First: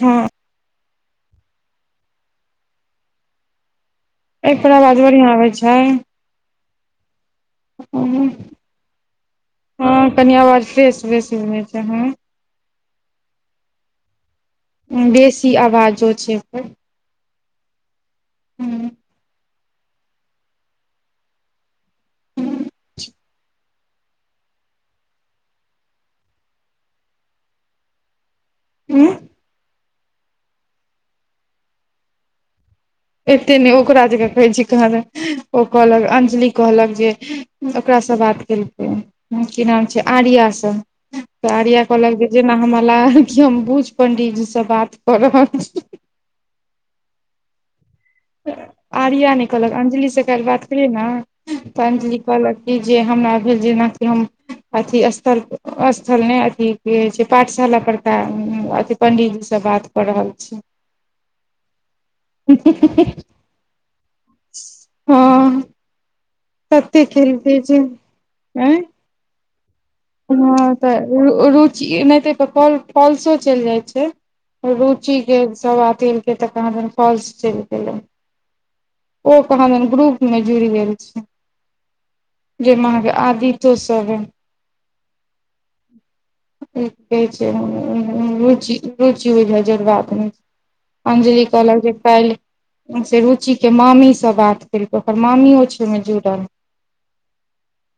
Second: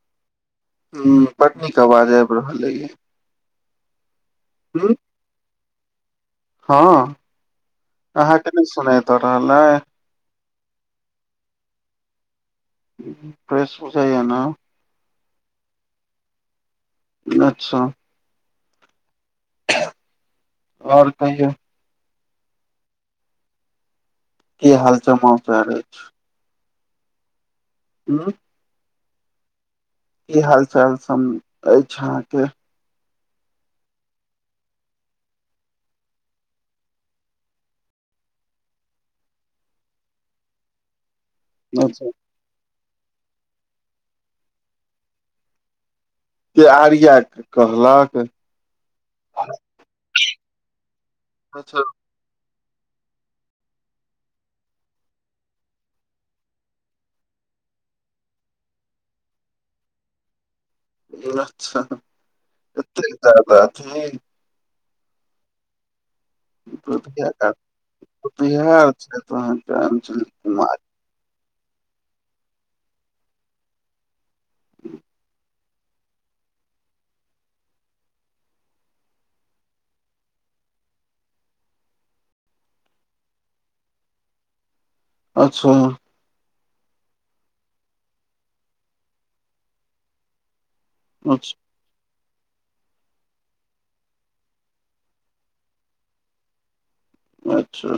हँ ह बड नीक आवाज आबि रहल अइ एहिपर ह आवाज बढ़िआँ आबै छै हँ अहाँके नहि सुनाय दऽ रहल अइ हँ कनि आबाज फ्रेस बेसी छै ह फ्रेश बुझाय ने बेसी आवाजो छै ओकर अच्छा हूँ आओर कहियौ [inaudible] की हालच मच रह अछि हूँ उँ ई हाल चाल सम अछि अहााँके एते नहि ओकरा जकाँ कहै छै कहाँदन ओ कहलक अंजलि कहलक जे ओकरासँ बात केलकै की नाम छै आर्या से तऽ आर्या अच्छा कहलक जे जेना हमरा लागल हम बुझ पंडितजी से बात कर रहल छी के आर्या कहलक आर्या नहि कहलक अं्जलि से काल्हि बात करियै ने अच्छा तऽ अं्जलि कहलक क जे हमरा भेल जेनाकि हम अथी स्थल स्थल ने अथी की होय छै पाठशाला परका अथी पंडितजी से बात कर रहल छी अच्छा एतेक जादा अथि हँ तते खेलकै जे आँय [unintelligible] हँ कुमार तऽ रुचि नहि तऽपॉ फल्सो चलि जाइत छै रुचिके सभ बातलकै तऽ कहाँदनी फॉल्स चलि गेलै ओ कहां दन ग्रुप में जुड़ि गेल छी जाहि में अहाँ के आदित्यो सब हय अच्छा कहै छैच रुचि रुचि ओय मे जोरबा देने छै अजंलि अच्छा कहल जे काल्हि से रुचिके मामीसँ बात केलकै ओकर मामियो छै ओमे जुड़ल अच्छा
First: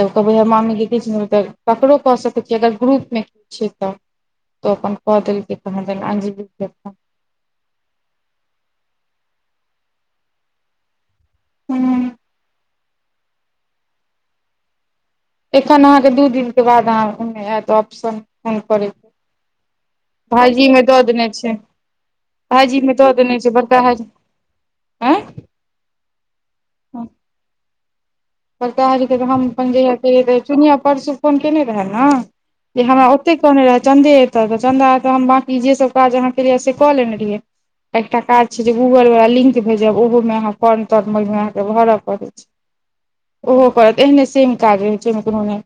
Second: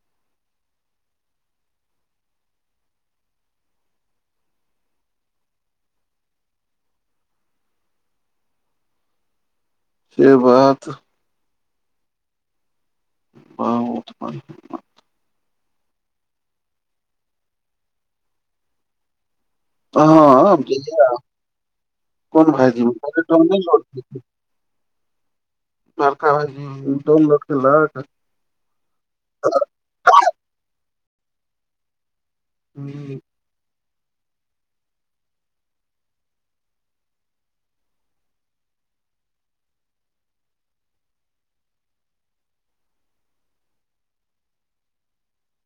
तऽ कहबै हम मामि गै छै तऽ ककरो कहि सकैत छियै अगर ग्रुपमे कछ छै तऽ तो अपन कऽ देलक कहां दन अजंली क से बात हँ ओ एखन अहाँके दू दिनके बाद अहाँ ओमे आयत ऑप्शन फोन करैके हँ भाइजीमे दऽ देने छै कोन भाइजी भाइजीमे दऽ देने छै बड़का डाउनलोड भाइजी आँ बरका भाईजी डोनलोड केलक बरका भाइ जी के हम अपन जहिय चुनिया परसू फोन केने रहे ने जे हमरा हम्म, ओतेक ने रहै चंन्दे एते तऽ चन्दा एतऽ हम बाँकी जे सब काज अहाँ केेलिै से कऽ लेने रहियै एकटा काज छै जे गूगल वाला लिंक भेजब ओहो में अहाँ फॉर्न तर्म में अहाँ के भरय पड़े छै ओहो पर एहने सेम काज रहै छै अहिमे कोनो नहि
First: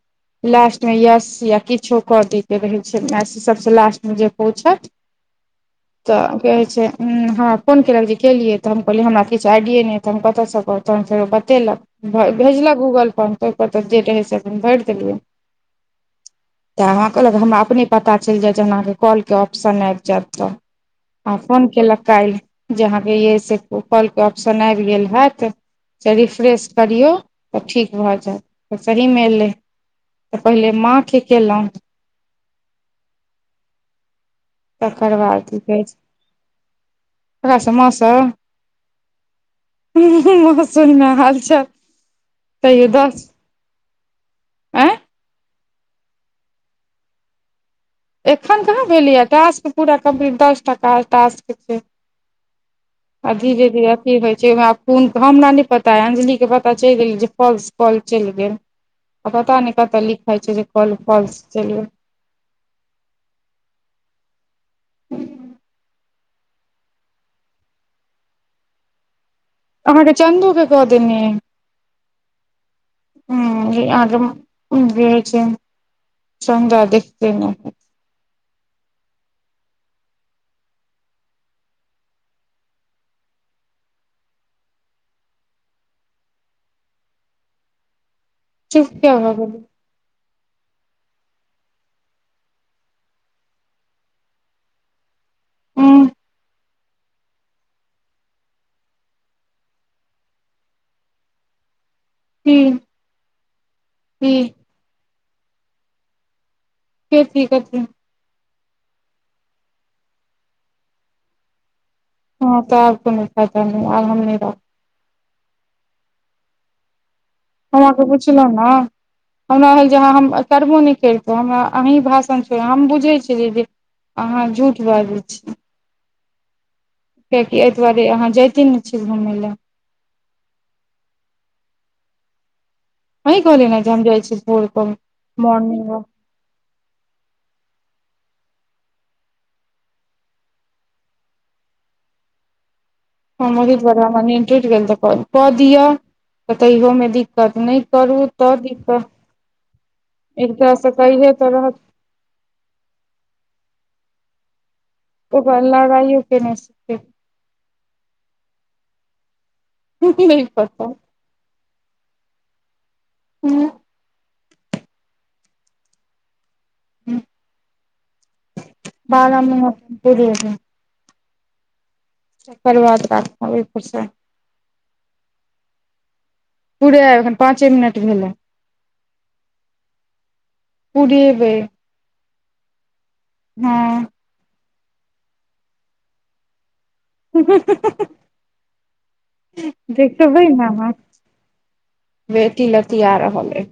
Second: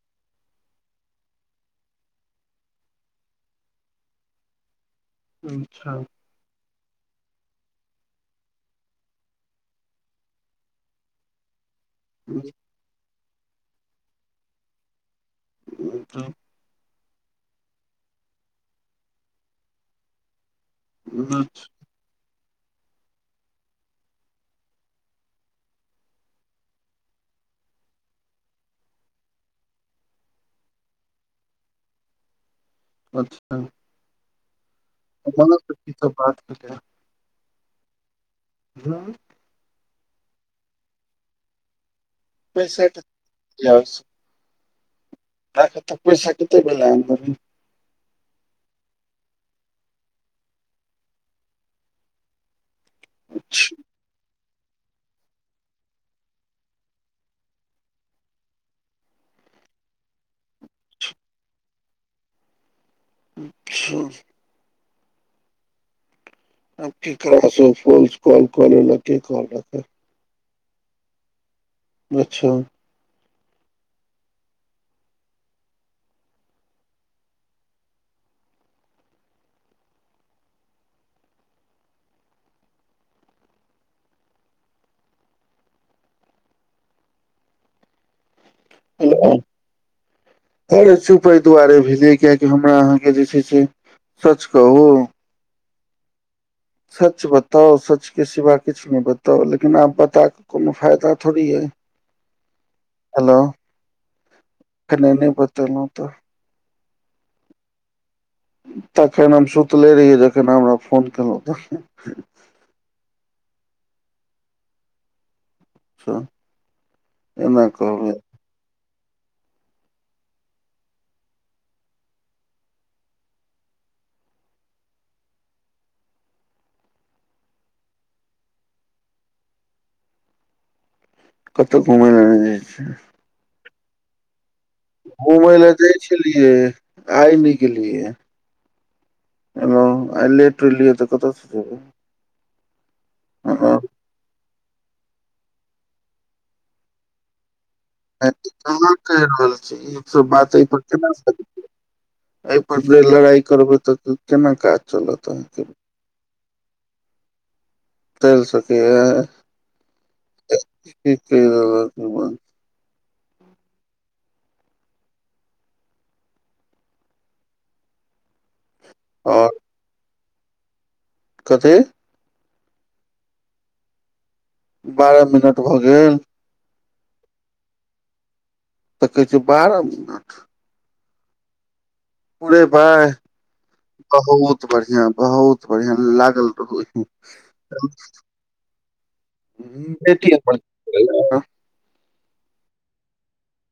लास्ट मे यस या किछो कर दे के रहे छै मैस सबस लास्ट में जे पूछत [unintelligible] अच्छा तऽ क कहै छै हमरा फोन कयेलक जे केलियै तऽ हम कहलियै हमरा किछु आइडियए नहि ह तऽ हम कतऽसँ करब तहन फेरो बतेलक भ हम्म, भेजलक गूगलपर हम त ओहिपर तऽ जे रहै से अपन भरि देलियै [unintelligible] तऽ हमरा कहलक हमरा अपने पता चलि जाय जे अहाँके कॉलके ऑप्शन आबि जायत तऽ हँ फोन केलक काल्हि जे अहाँके य अइ से कॉलके ऑप्शन आबि गेल हेत से रिफ्रेश करियौ तऽ ठीक भऽ जायत पर सही मे एलै तऽ पहिले माँके केलहुँ [unintelligible] अच्छा तकर बाद माँ की से कहै छै सब बात भेलै ओकरासँ मौसम हँ हुँ हु सूनमे हालचाल [unintelligible] आँय आ तऽ पैसा कतेक बला एै एखन कहाँ भेलियै टास्क पूरा कमप्लिट दस टा टास्क छै अभि दी अथी होय ओहिमे आब कोन हमरा नहि पता अय अजंलिके पता चलि गेल जे फल्स कौल चलि गेल आ पता नहि कत लिखाय छै जे कौव फल्स चलि [unintelligible] [unintelligible] आब की फ़ल्स फोन कॉल कल क कॉल रख अहाँके चंदू के कऽ देेनि अच्छा अहाँ कऽ बीच चन्दा देखते नहि चुप किया हेलो। भऽ गेल चुप एहि दुआरे भेलियै कियकि हमरा अहाँके जे छै से सच कहू हूँ सच बताओ सच के सिवा किछु नहि बताओ लेकिन आब बता कऽ कोनो फायदा थोड़ी ऐ की हेलो की एखने नहि बतलहु तऽ के थिक अथि तखन हम सुतले रहिय जखन हमरा फोन केलहुँ तखन हँ तऽ आ कोनो फायदा नहि आब हम नै रहब अच्छा हम अहाँकेँ पुछलौ न हमरा भेल जे हँ हम करबो नहि करतै हमरा अहीँ भाषण छो हम बुझै छियै जे जे अहाँ झूठ बाजै छी कियाकि एहि दुआरे अहाँ जाइते ने छीयै घुमय लए कतहु घुमय ल नहि जाइ छै आही कहलिये हम जाइ छी भोर क मर्निंग आय ने गेलिये य हेलो आइ लेट एलि तऽ कतै स जेबै हम ओहि दुवारे हमरा निन्द टूटि गेल तऽ कऽ दिअ त तैय में दिक्कत नहि करू तऽ कह दिक्कत कहि रहल छी ई सब एक बात एहि पर तरहसँ केना कहिये कर तऽ रहत एहि पर जे लड़ाई करबे तऽ केना काज चलत ओ अहाँके लड़ाइ हो के [unintelligible] तल सकै यै नहि पता कि कहि [unintelligible] उ ह बादमे पूरी कथि अो करवाद रखब ओइ पर से बारह मिनट भऽ गेल पूरे एखन पाँचे मिनट भेलै तऽ कहै छै बारह मिनट पुरेबै पूड़ेबै हँ बहुत बढ़िया बहुत बढ़िया लागल रहु देखबै ने अहाँ [unintelligible] बेटी लतीआ रहल है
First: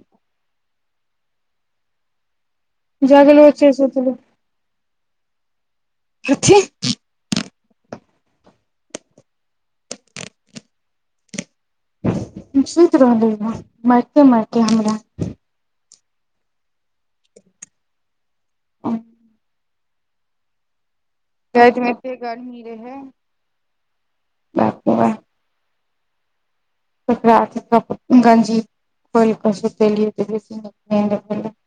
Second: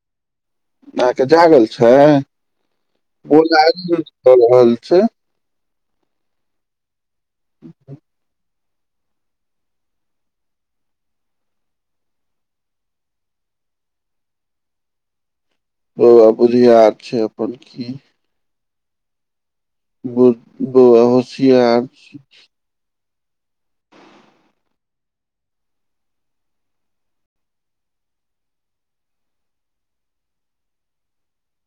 अहके जागल छै ओ जगलो छै सुतलो रहल छै कथी ह्म सुति रहले ओ मारिते मारिते हमरा बौआ बुद्धियार छै अपन की। [unintelligible] ब बौआ होसियार राति मे एते छै [unintelligible] [unintelligible] [unintelligible]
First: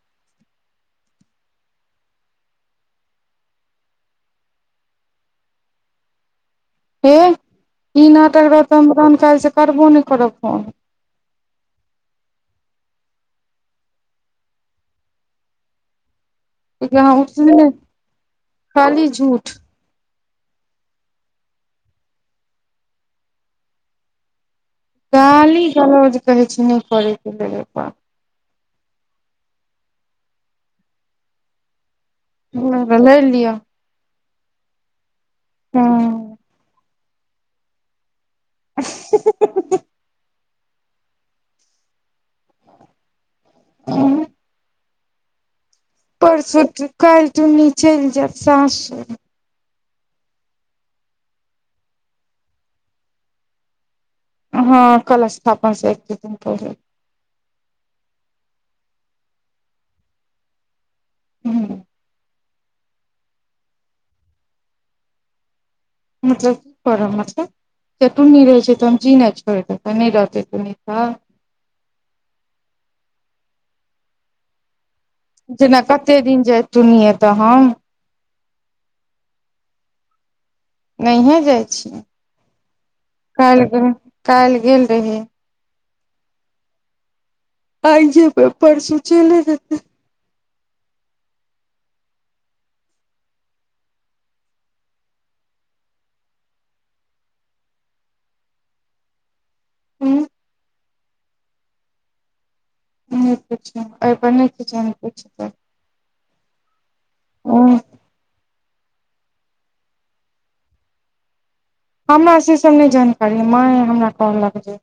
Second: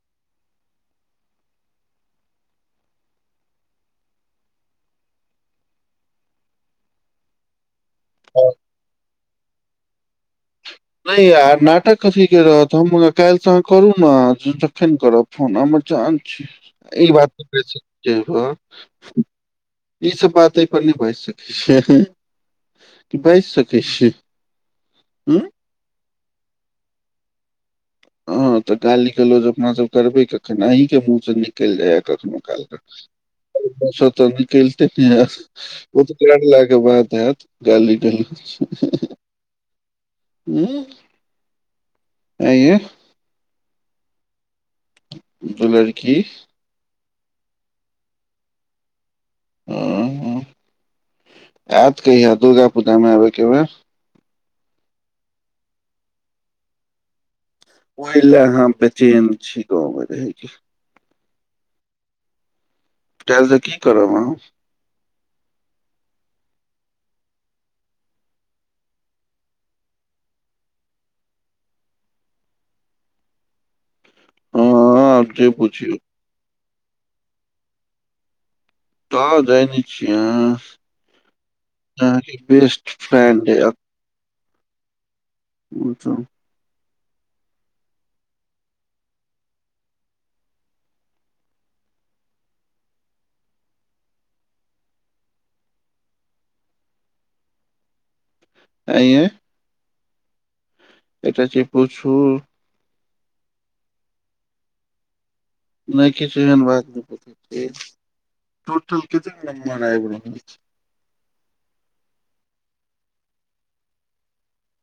हे ई नाटक रहत त काल्हि से करबो नहि करब फोन नहि यार नाटक कथीक के रहत हम काईल सँ अहाँ करू ने तखन करब फोन हमर जान कियाकि ई अहाँ उठबे बातै नहि ह खाली झूठ ई सब बात एहि परर नहि बाजि सकै छै बाजि सकै छी गाली गलौज कहै छै नहि करैके लेल ओइपर ह तऽ गाली गलौज अपना सब करबे कखन अहिं के मुंह से निकलि जाया कखनो ओकरा लड़ि लिअ हँ [unintelligible] [unintelligible] [unintelligible] आए ऐ [unintelligible] [unintelligible] परसु काल्हि चुन्नी चलि जाएत सासुर [unintelligible] यात कहि दुर्गा पूजा में आब एके बेर हू कलश स्थापन स एक दु दिन पहले [unintelligible] अहाँ बेचेन छी गाँव मे रहै केँ [unintelligible] टल कि करबाँ मतलब कि करब मतलब तटुन्नी रहै छै तऽ हम ची छोड़ नहि रहतै त आ। जेना कते दिन जायुने तऽ हम। त जने छिय अह नहि जाइ छियै फ्रेंड यै कालहि काल्हि गेल रहै। ओच त आइ जे परसू चले जेतै। आइ यै हू एटा जे पूछू। नहि एहिपर नहि। नहि किछन बात नहि पता तोटल कतना नमबर आ हमरा से सभ नहि जानकारी माँ हमरा कहलक जे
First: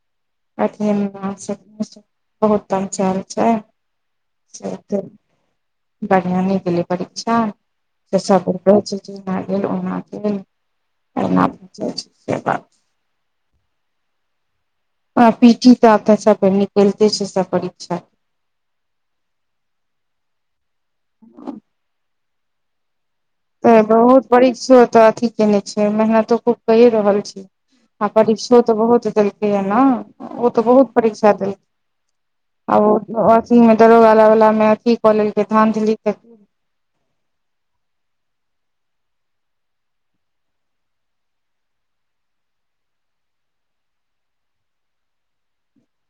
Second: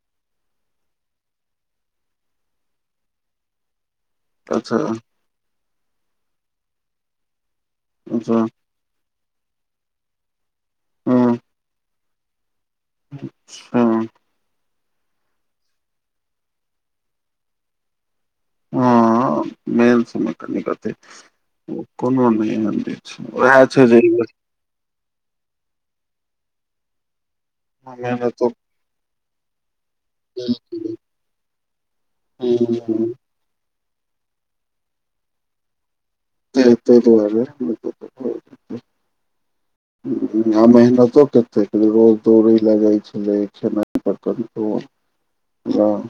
अ बहुत पहचल छै। अच्छा बढ़िया नहि दै परीक्षा त अच्छा सभ रहै छै जेना गेल ओना गेल हँ [unintelligible] हँ आ पीटी तऽऽ सब निकलिते छै सब परीक्षा हँ मेन्स निकलतै कत कोनो छै उएह तऽ छै जे बहुत बड़ीक्षो तऽ अथी केने छै मेहनतो खूब कए रहल छी ह परिक्षो तऽ बहुत देलकै ह ने ओ तऽ बहुत परीक्षा देल के आ दरोला वाला मे अथि क लेल धाधली य तऽ ता दुआरे ब [unintelligible] मेहनतो कते रोज दौड़े लगइत छलै खेनाइ पर कंट्रोल हॅं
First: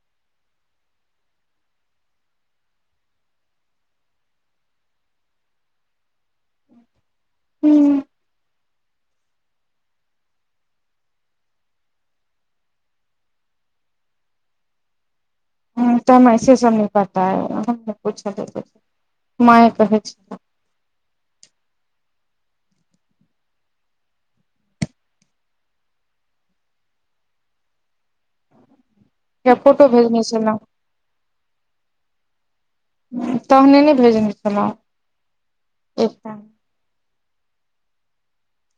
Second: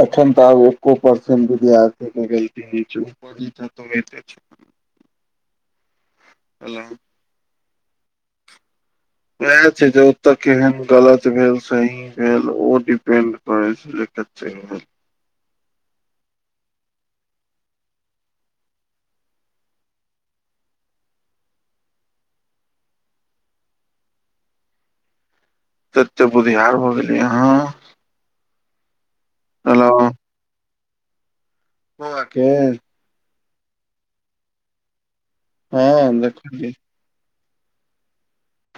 एखन तऽ आ एको परसेंट विद्यार्थि के गलती नही अछि [unintelligible] हेलो हूँ वएह छै जे ओतऽ केहन गलत भेल सही फ ओ डिपेंड करै छै जे क्वेशचन पर त हम ऐसे सब न पताय कहै छै तते बुधिहार भऽ गेलियै अहाँ या फोटो हेलो भेजने छलहुँ बौआके तहने ने भेजने छलौं हँ देखली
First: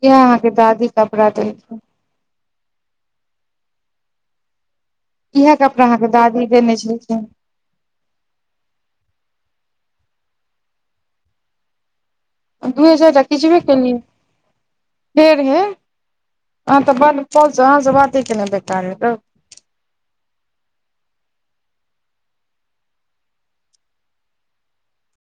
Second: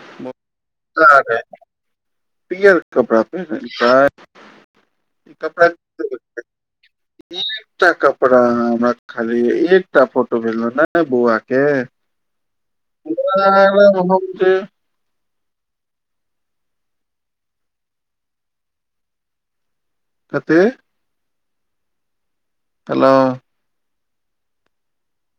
इएह अहाँके दादी कपड़ा देलखिन पियर कपड़ा पेरहलके इएहे कपड़ा अहाँके दादी देने छलखिन एकटा कपड़ा हमरा खाली एकटा फोटो भेजलौ ने बौआ के दूए चारि टा खिचबे केलियै महत फेर हे अहाँ तऽ ब पहुँचउ अहाँसँ बातेके ने बेकार हइ तब कथि हेलो